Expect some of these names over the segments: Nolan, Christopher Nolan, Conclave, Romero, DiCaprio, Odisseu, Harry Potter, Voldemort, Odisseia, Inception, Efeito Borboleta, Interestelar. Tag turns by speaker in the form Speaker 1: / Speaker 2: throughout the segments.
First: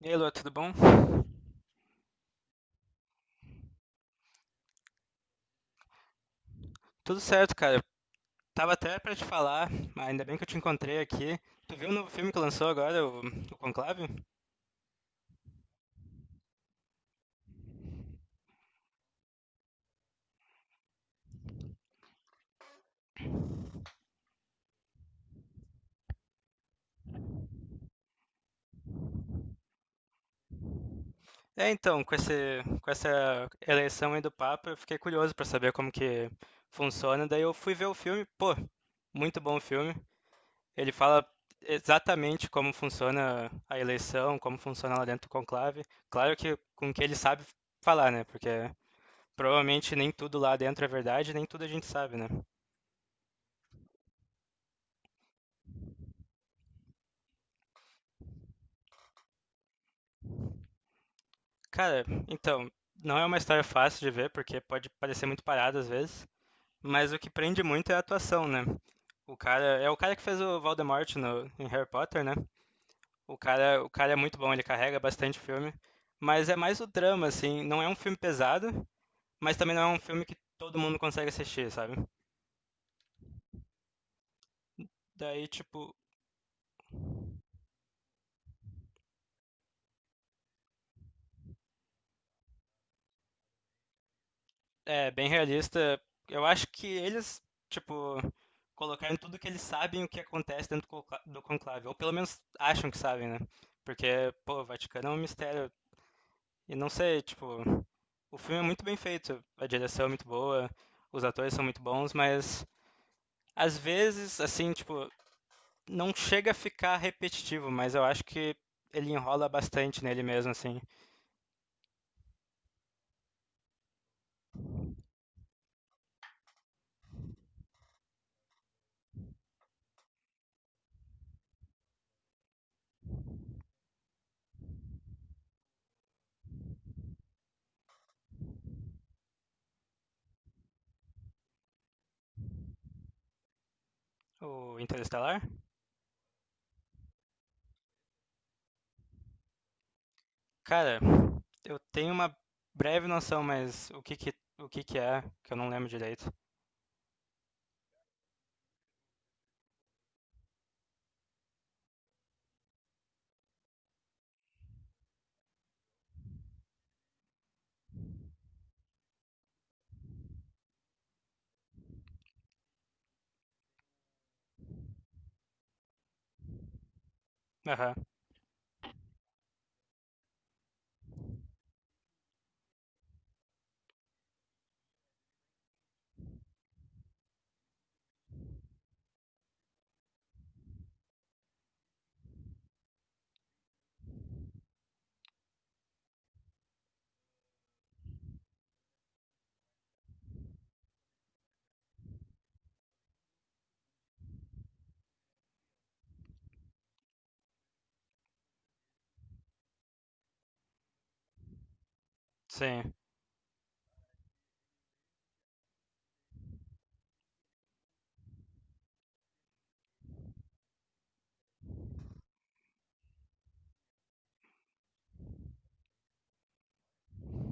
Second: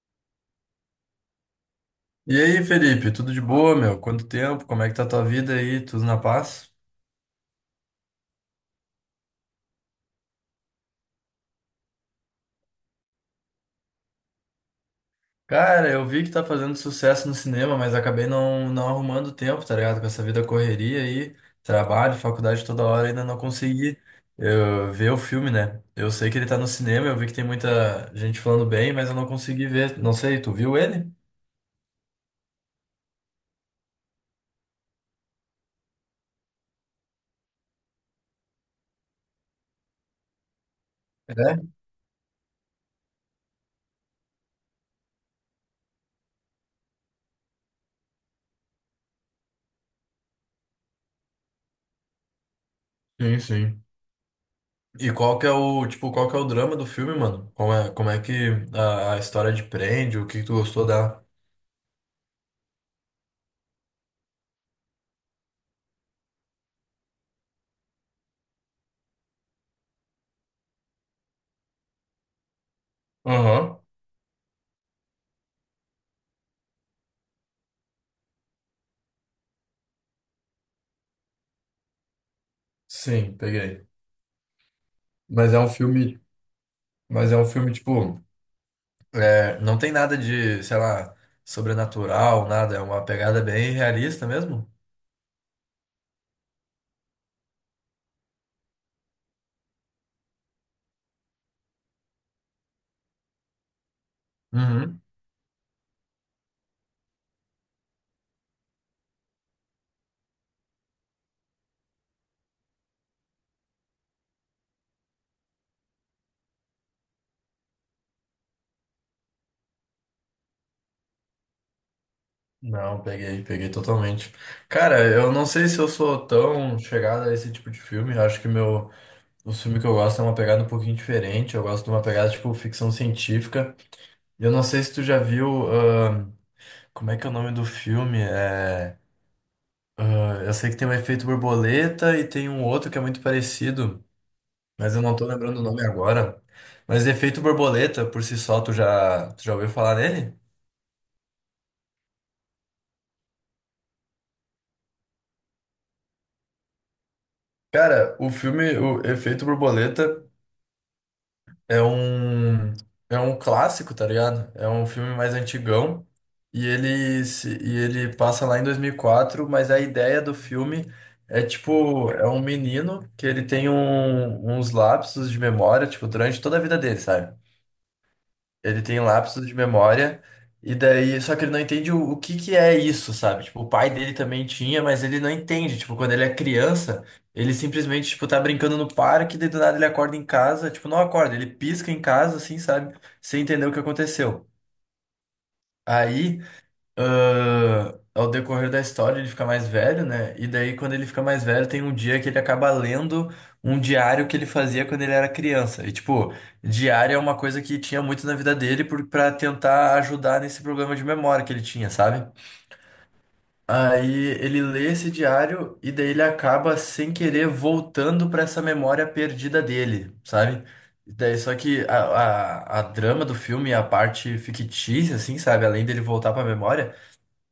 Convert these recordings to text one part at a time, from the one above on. Speaker 1: E aí, Lua, tudo bom?
Speaker 2: E aí, Felipe, tudo de boa, meu? Quanto tempo? Como é que tá a tua vida aí? Tudo na paz?
Speaker 1: Tudo certo, cara. Tava até pra te falar, mas ainda bem que eu te encontrei aqui. Tu viu o novo filme que lançou agora, o Conclave?
Speaker 2: Cara, eu vi que tá fazendo sucesso no cinema, mas acabei não arrumando tempo, tá ligado? Com essa vida correria aí, trabalho, faculdade toda hora, ainda não consegui ver o filme, né? Eu sei que ele tá no cinema, eu vi que tem muita gente falando bem, mas eu não consegui ver. Não sei, tu viu ele?
Speaker 1: É, então, com essa eleição aí do Papa, eu fiquei curioso pra saber como que funciona. Daí eu fui ver o filme, pô, muito bom o filme. Ele fala
Speaker 2: É?
Speaker 1: exatamente como funciona a eleição, como funciona lá dentro do Conclave. Claro que com o que ele sabe falar, né? Porque provavelmente nem tudo lá dentro é verdade, nem tudo a gente sabe, né?
Speaker 2: Sim, sim. E qual que é o, tipo, qual que é o drama do filme, mano? Como é que a história de prende, o que que tu gostou da...
Speaker 1: Cara, então, não é uma história fácil de ver, porque pode parecer muito parada às vezes, mas o que prende muito é a atuação, né? O cara, é o cara que fez o Voldemort no, em Harry Potter, né?
Speaker 2: Aham.
Speaker 1: O cara é muito bom, ele carrega bastante filme, mas é mais o drama, assim, não é um filme pesado, mas também não é um filme que todo mundo consegue assistir, sabe?
Speaker 2: Sim, peguei.
Speaker 1: Daí,
Speaker 2: Mas é um
Speaker 1: tipo,
Speaker 2: filme, mas é um filme, tipo, é, não tem nada de, sei lá, sobrenatural, nada. É uma pegada bem realista mesmo.
Speaker 1: é, bem realista. Eu acho que eles, tipo, colocaram tudo que eles sabem o que acontece dentro do conclave, ou pelo menos acham que sabem, né? Porque, pô, o
Speaker 2: Uhum.
Speaker 1: Vaticano é um mistério. E não sei, tipo, o filme é muito bem feito, a direção é muito boa, os atores são muito bons, mas às vezes, assim, tipo, não chega a ficar repetitivo, mas eu acho que ele enrola bastante nele mesmo, assim.
Speaker 2: Não, peguei, peguei totalmente. Cara, eu não sei se eu sou tão chegado a esse tipo de filme. Eu acho que meu, o filme que eu gosto é uma pegada um pouquinho diferente. Eu gosto de uma pegada tipo ficção científica. Eu não sei se tu já viu, como é que é o nome do filme? É, ah, eu sei que tem o Efeito Borboleta e tem um outro que é muito parecido.
Speaker 1: O
Speaker 2: Mas eu não tô
Speaker 1: Interestelar?
Speaker 2: lembrando o nome agora. Mas Efeito Borboleta, por si só, tu já ouviu falar nele?
Speaker 1: Cara, eu tenho uma breve noção, mas o que que é, que eu não lembro direito.
Speaker 2: Cara, o filme, o Efeito Borboleta é um é um clássico, tá ligado? É um filme mais antigão e ele se- e ele passa lá em 2004. Mas a ideia do filme é tipo, é um menino que ele tem uns lapsos de memória, tipo, durante toda a vida dele, sabe?
Speaker 1: Aham,
Speaker 2: Ele tem lapsos de memória, e daí, só que ele não entende o que que é isso, sabe? Tipo, o pai dele também tinha, mas ele não entende. Tipo, quando ele é criança, ele simplesmente, tipo, tá brincando no parque, daí do nada ele acorda em casa, tipo, não acorda, ele pisca em casa, assim, sabe? Sem entender o que aconteceu. Aí ao decorrer da história ele fica mais velho, né? E daí, quando ele fica mais velho, tem um dia que ele acaba lendo um diário que ele fazia quando ele era criança. E, tipo, diário é uma coisa que tinha muito na vida dele pra tentar ajudar nesse problema de memória que ele tinha, sabe?
Speaker 1: sim,
Speaker 2: Aí ele lê esse diário e daí ele acaba sem querer voltando pra essa memória perdida dele, sabe? E daí, só que a drama do filme, a parte fictícia, assim, sabe? Além dele voltar pra memória.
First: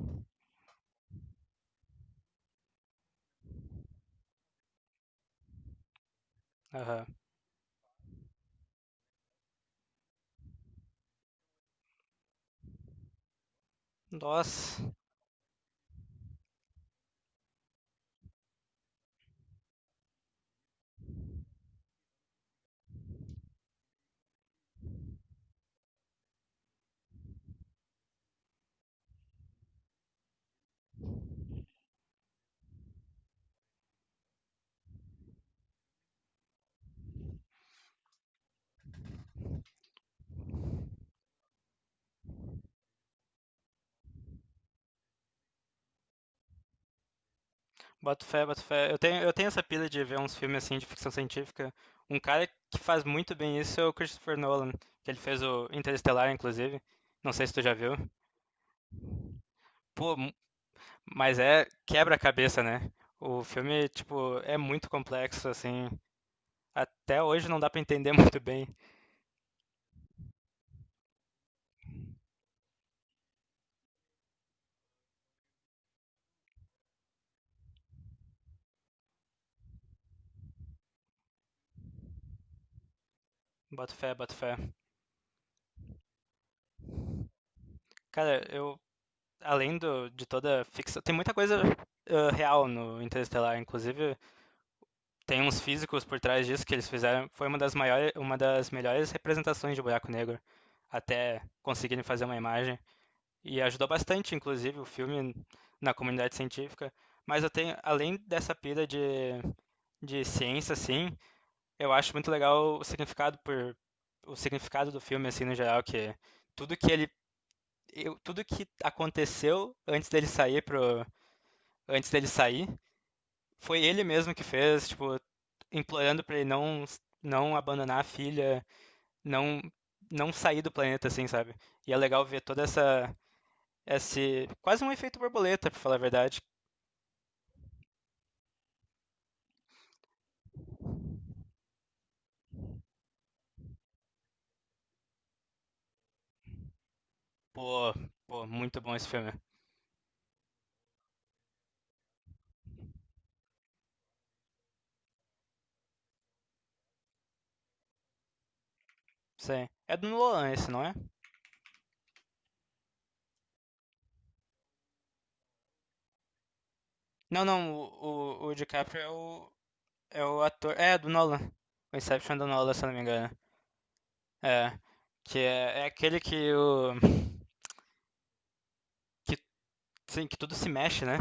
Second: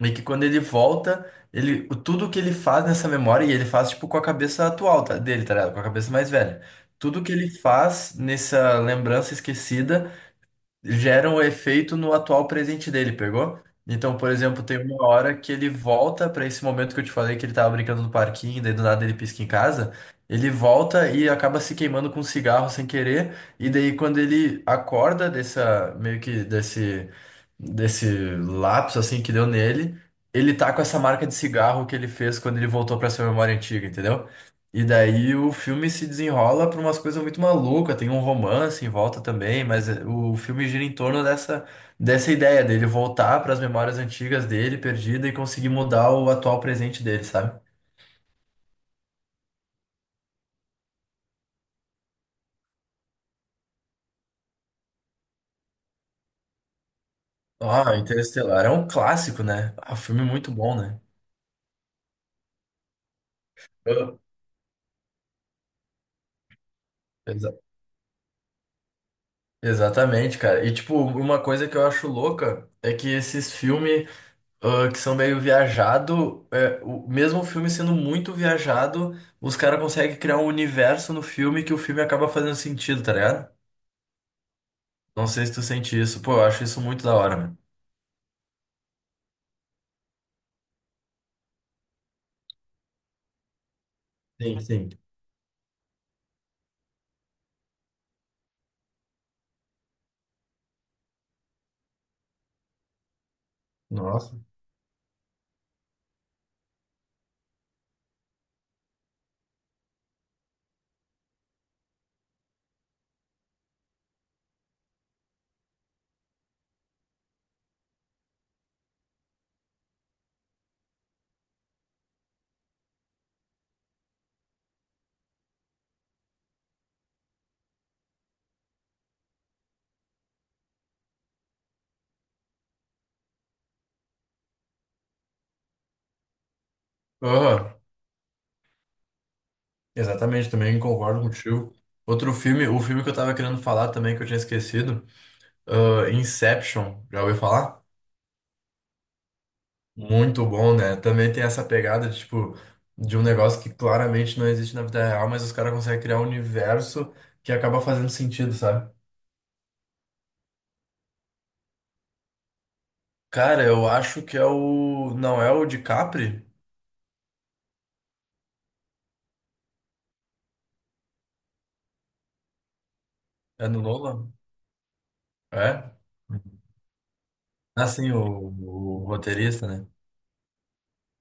Speaker 2: E que quando ele volta, tudo que ele faz nessa memória, e ele faz tipo com a cabeça dele, tá ligado? Com a cabeça mais velha.
Speaker 1: aham.
Speaker 2: Tudo que ele faz nessa lembrança esquecida geram o efeito no atual presente dele, pegou? Então, por exemplo, tem
Speaker 1: Nossa,
Speaker 2: uma hora que ele volta pra esse momento que eu te falei que ele tava brincando no parquinho, daí do nada ele pisca em casa. Ele volta e acaba se queimando com um cigarro sem querer, e daí quando ele acorda dessa meio que desse lapso assim que deu nele, ele tá com essa marca de cigarro que ele fez quando ele voltou pra sua memória antiga, entendeu? E daí o filme se desenrola para umas coisas muito malucas, tem um romance em volta também, mas o filme gira em torno dessa ideia dele voltar para as memórias antigas dele, perdida, e conseguir mudar o atual presente dele, sabe?
Speaker 1: boto fé, boto fé. Eu tenho essa pira de ver uns filmes assim de ficção científica. Um cara que faz muito bem isso é o Christopher Nolan, que ele fez o Interestelar, inclusive. Não sei se tu já
Speaker 2: Ah,
Speaker 1: viu.
Speaker 2: Interestelar é um clássico, né? Ah, um
Speaker 1: Pô,
Speaker 2: filme
Speaker 1: mu-
Speaker 2: muito bom, né?
Speaker 1: mas é quebra-cabeça, né? O filme,
Speaker 2: Eu-
Speaker 1: tipo, é muito complexo, assim. Até hoje
Speaker 2: Exa-
Speaker 1: não dá pra entender muito bem.
Speaker 2: exatamente, cara. E tipo, uma coisa que eu acho louca é que esses filmes. Que são meio viajado, é, o mesmo o filme sendo muito viajado, os caras conseguem criar um universo no filme que o filme acaba fazendo sentido, tá ligado?
Speaker 1: Boto fé, boto fé.
Speaker 2: Não sei se tu sente isso. Pô, eu acho isso muito da hora, mano.
Speaker 1: Cara, eu de toda ficção, tem muita coisa real no Interestelar, inclusive
Speaker 2: Sim, sim.
Speaker 1: tem uns físicos por trás disso que eles fizeram, foi uma das melhores representações de buraco negro até conseguirem fazer uma imagem e ajudou bastante,
Speaker 2: Nossa.
Speaker 1: inclusive, o filme na comunidade científica. Mas eu tenho, além dessa pira de ciência, assim, eu acho muito legal o significado do filme, assim, no geral, que tudo que ele tudo que aconteceu antes dele sair. Foi ele mesmo que fez, tipo, implorando pra ele não, não abandonar a filha, não, não sair do planeta, assim, sabe? E é legal ver toda essa. Esse, quase um efeito borboleta, pra falar a verdade.
Speaker 2: Aham. Exatamente, também concordo contigo. Outro filme, o filme que eu tava querendo falar também, que eu tinha esquecido, Inception. Já ouviu falar?
Speaker 1: Pô, pô, muito bom esse filme.
Speaker 2: Muito bom, né? Também tem essa pegada de, tipo, de um negócio que claramente não existe na vida real, mas os caras conseguem criar um universo que acaba fazendo sentido, sabe?
Speaker 1: Sim. É do Nolan esse, não é?
Speaker 2: Cara, eu acho que é o. Não é o DiCaprio?
Speaker 1: Não, não, o DiCaprio é é o ator. É, do Nolan. O Inception do Nolan, se eu não me engano.
Speaker 2: É no Nolan?
Speaker 1: É. Que é, é
Speaker 2: É?
Speaker 1: aquele que o.
Speaker 2: Assim, o
Speaker 1: que
Speaker 2: roteirista, né?
Speaker 1: Sim, que tudo se mexe, né?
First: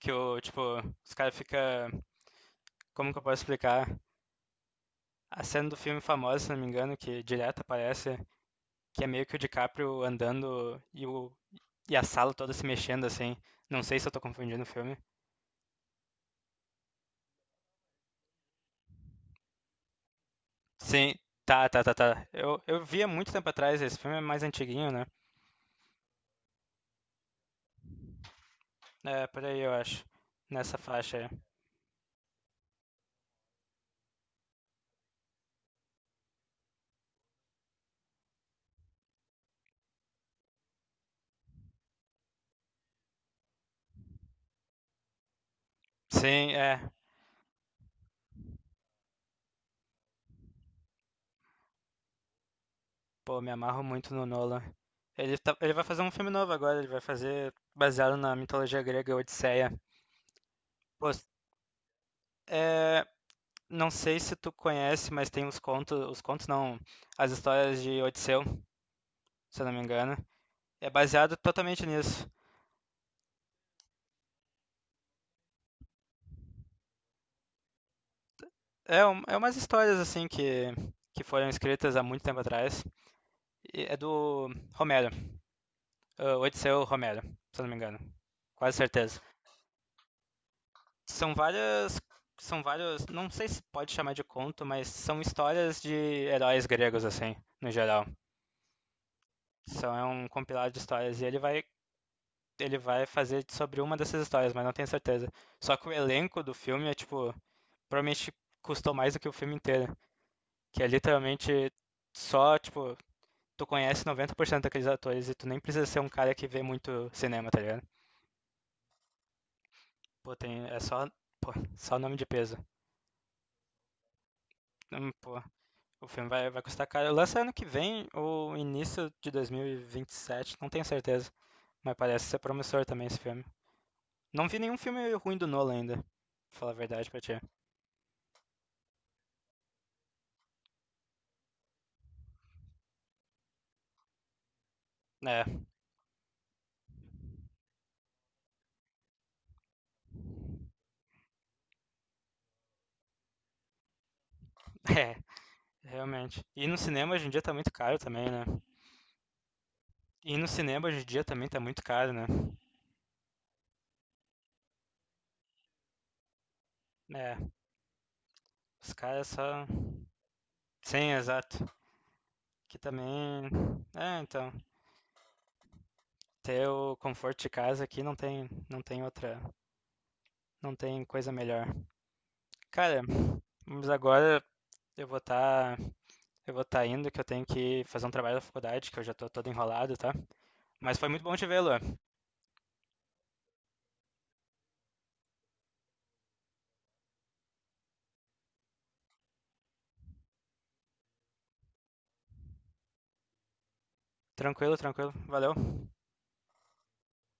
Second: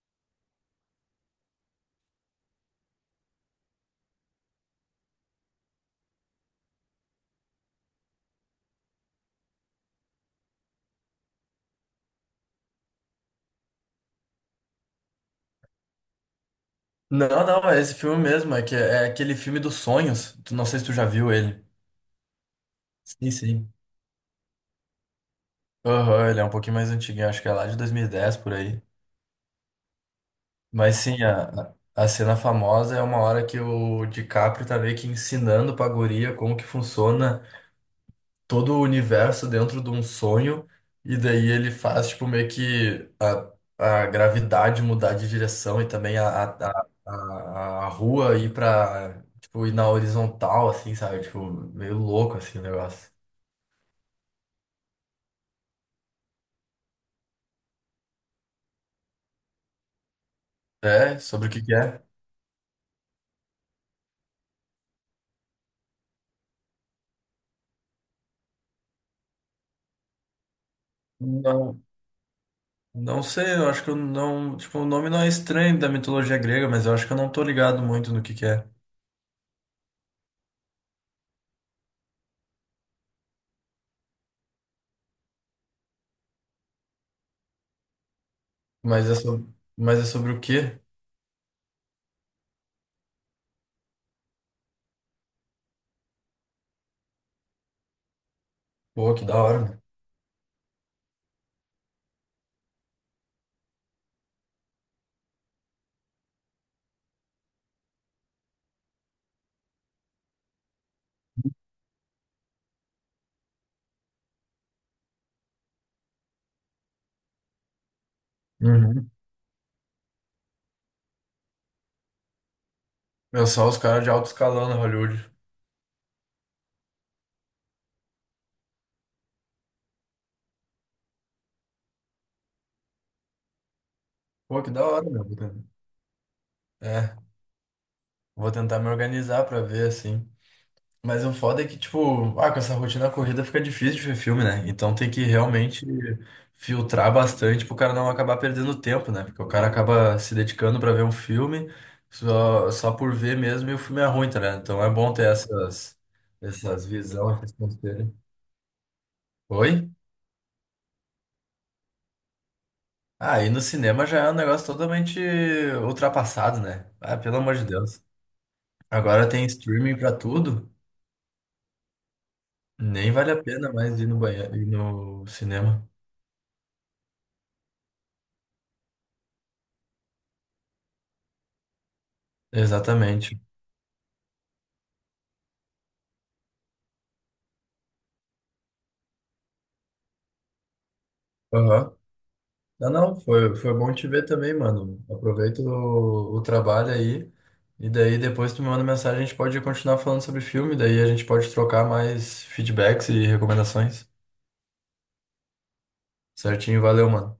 Speaker 1: Que o, tipo, os caras fica, como que eu posso explicar? A cena do filme famosa, se não me engano, que direto aparece, que é meio que o DiCaprio andando e a sala toda se mexendo assim. Não sei se eu tô confundindo o filme.
Speaker 2: Não, não, é esse filme mesmo. É, que, é aquele filme dos sonhos. Não sei se tu já
Speaker 1: Sim,
Speaker 2: viu ele.
Speaker 1: tá, tá, tá, tá. Eu vi há muito
Speaker 2: Sim,
Speaker 1: tempo
Speaker 2: sim.
Speaker 1: atrás esse filme, é mais antiguinho, né?
Speaker 2: Aham, ele é um pouquinho mais antiguinho, acho que é lá de 2010 por aí.
Speaker 1: É, por aí eu acho, nessa
Speaker 2: Mas
Speaker 1: faixa.
Speaker 2: sim,
Speaker 1: Aí.
Speaker 2: a cena famosa é uma hora que o DiCaprio tá meio que ensinando pra guria como que funciona todo o universo dentro de um sonho, e daí ele faz, tipo, meio que a gravidade mudar de direção e também
Speaker 1: Sim, é.
Speaker 2: a rua ir pra, tipo, ir na horizontal, assim, sabe? Tipo, meio louco, assim, o negócio.
Speaker 1: Pô, me amarro muito no Nolan. Ele vai fazer um filme novo agora, ele vai fazer baseado na mitologia grega Odisseia. Pô,
Speaker 2: É, sobre o que que é?
Speaker 1: é, não sei se tu conhece, mas tem os contos não, as histórias de Odisseu, se eu não me engano. É baseado
Speaker 2: Não,
Speaker 1: totalmente nisso.
Speaker 2: não sei, eu acho que eu não, tipo, o nome não é estranho da mitologia grega, mas eu acho que eu não tô ligado muito no que é.
Speaker 1: É umas histórias assim que foram escritas há muito tempo atrás. E é do Romero, ah, Odisseu Romero, se eu não me engano. Quase
Speaker 2: Mas é
Speaker 1: certeza.
Speaker 2: sobre, mas é sobre o quê?
Speaker 1: São várias, são vários, não sei se pode chamar de conto, mas são histórias de heróis gregos assim, no geral.
Speaker 2: Pô, que da hora, né?
Speaker 1: São é um compilado de histórias e ele vai fazer sobre uma dessas histórias, mas não tenho certeza. Só que o elenco do filme é, tipo, provavelmente custou mais do que o filme inteiro. Que é literalmente só, tipo, tu conhece 90% daqueles atores e tu nem precisa ser um cara que vê muito cinema, tá ligado?
Speaker 2: Uhum.
Speaker 1: Pô, tem, é só, pô, só nome de peso.
Speaker 2: Pensar os caras de alto escalão na Hollywood.
Speaker 1: Pô, vai custar caro. Lança ano que vem ou início de 2027, não tenho certeza. Mas parece ser promissor também esse filme. Não vi
Speaker 2: Pô, que
Speaker 1: nenhum
Speaker 2: da hora,
Speaker 1: filme
Speaker 2: meu.
Speaker 1: ruim do Nolan ainda, pra falar a verdade
Speaker 2: É,
Speaker 1: pra ti.
Speaker 2: vou tentar me organizar pra ver, assim. Mas o foda é que, tipo, com essa rotina corrida fica difícil de ver filme, né? Então tem que
Speaker 1: É,
Speaker 2: realmente filtrar bastante pro cara não acabar perdendo tempo, né? Porque o cara acaba se dedicando pra ver um filme só por ver mesmo e o filme é ruim, tá, né? Então é bom
Speaker 1: é,
Speaker 2: ter essas,
Speaker 1: realmente. E no
Speaker 2: essas
Speaker 1: cinema hoje em
Speaker 2: visões,
Speaker 1: dia tá
Speaker 2: essas
Speaker 1: muito caro
Speaker 2: conselhos.
Speaker 1: também, né?
Speaker 2: Oi?
Speaker 1: E no cinema hoje em dia também tá muito caro, né?
Speaker 2: Ah, e no cinema já é um negócio totalmente ultrapassado, né? Ah,
Speaker 1: É,
Speaker 2: pelo amor de Deus.
Speaker 1: os caras
Speaker 2: Agora tem
Speaker 1: só.
Speaker 2: streaming pra tudo,
Speaker 1: Sim, exato. Que
Speaker 2: nem vale a
Speaker 1: também.
Speaker 2: pena mais ir
Speaker 1: É,
Speaker 2: no
Speaker 1: então.
Speaker 2: banheiro, ir no cinema.
Speaker 1: Ter o conforto de casa aqui não tem, não tem outra. Não tem coisa melhor. Cara,
Speaker 2: Exatamente.
Speaker 1: mas agora eu vou estar. eu vou estar indo, que eu tenho que fazer um trabalho da faculdade, que eu já tô todo enrolado, tá? Mas foi muito bom te ver, Luan.
Speaker 2: Aham. Não, não, foi, foi bom te ver também, mano. Aproveita o trabalho aí. E daí depois tu me manda mensagem, a gente pode continuar falando sobre filme, daí a gente pode trocar mais feedbacks e recomendações.
Speaker 1: Tranquilo, tranquilo. Valeu.
Speaker 2: Certinho, valeu, mano.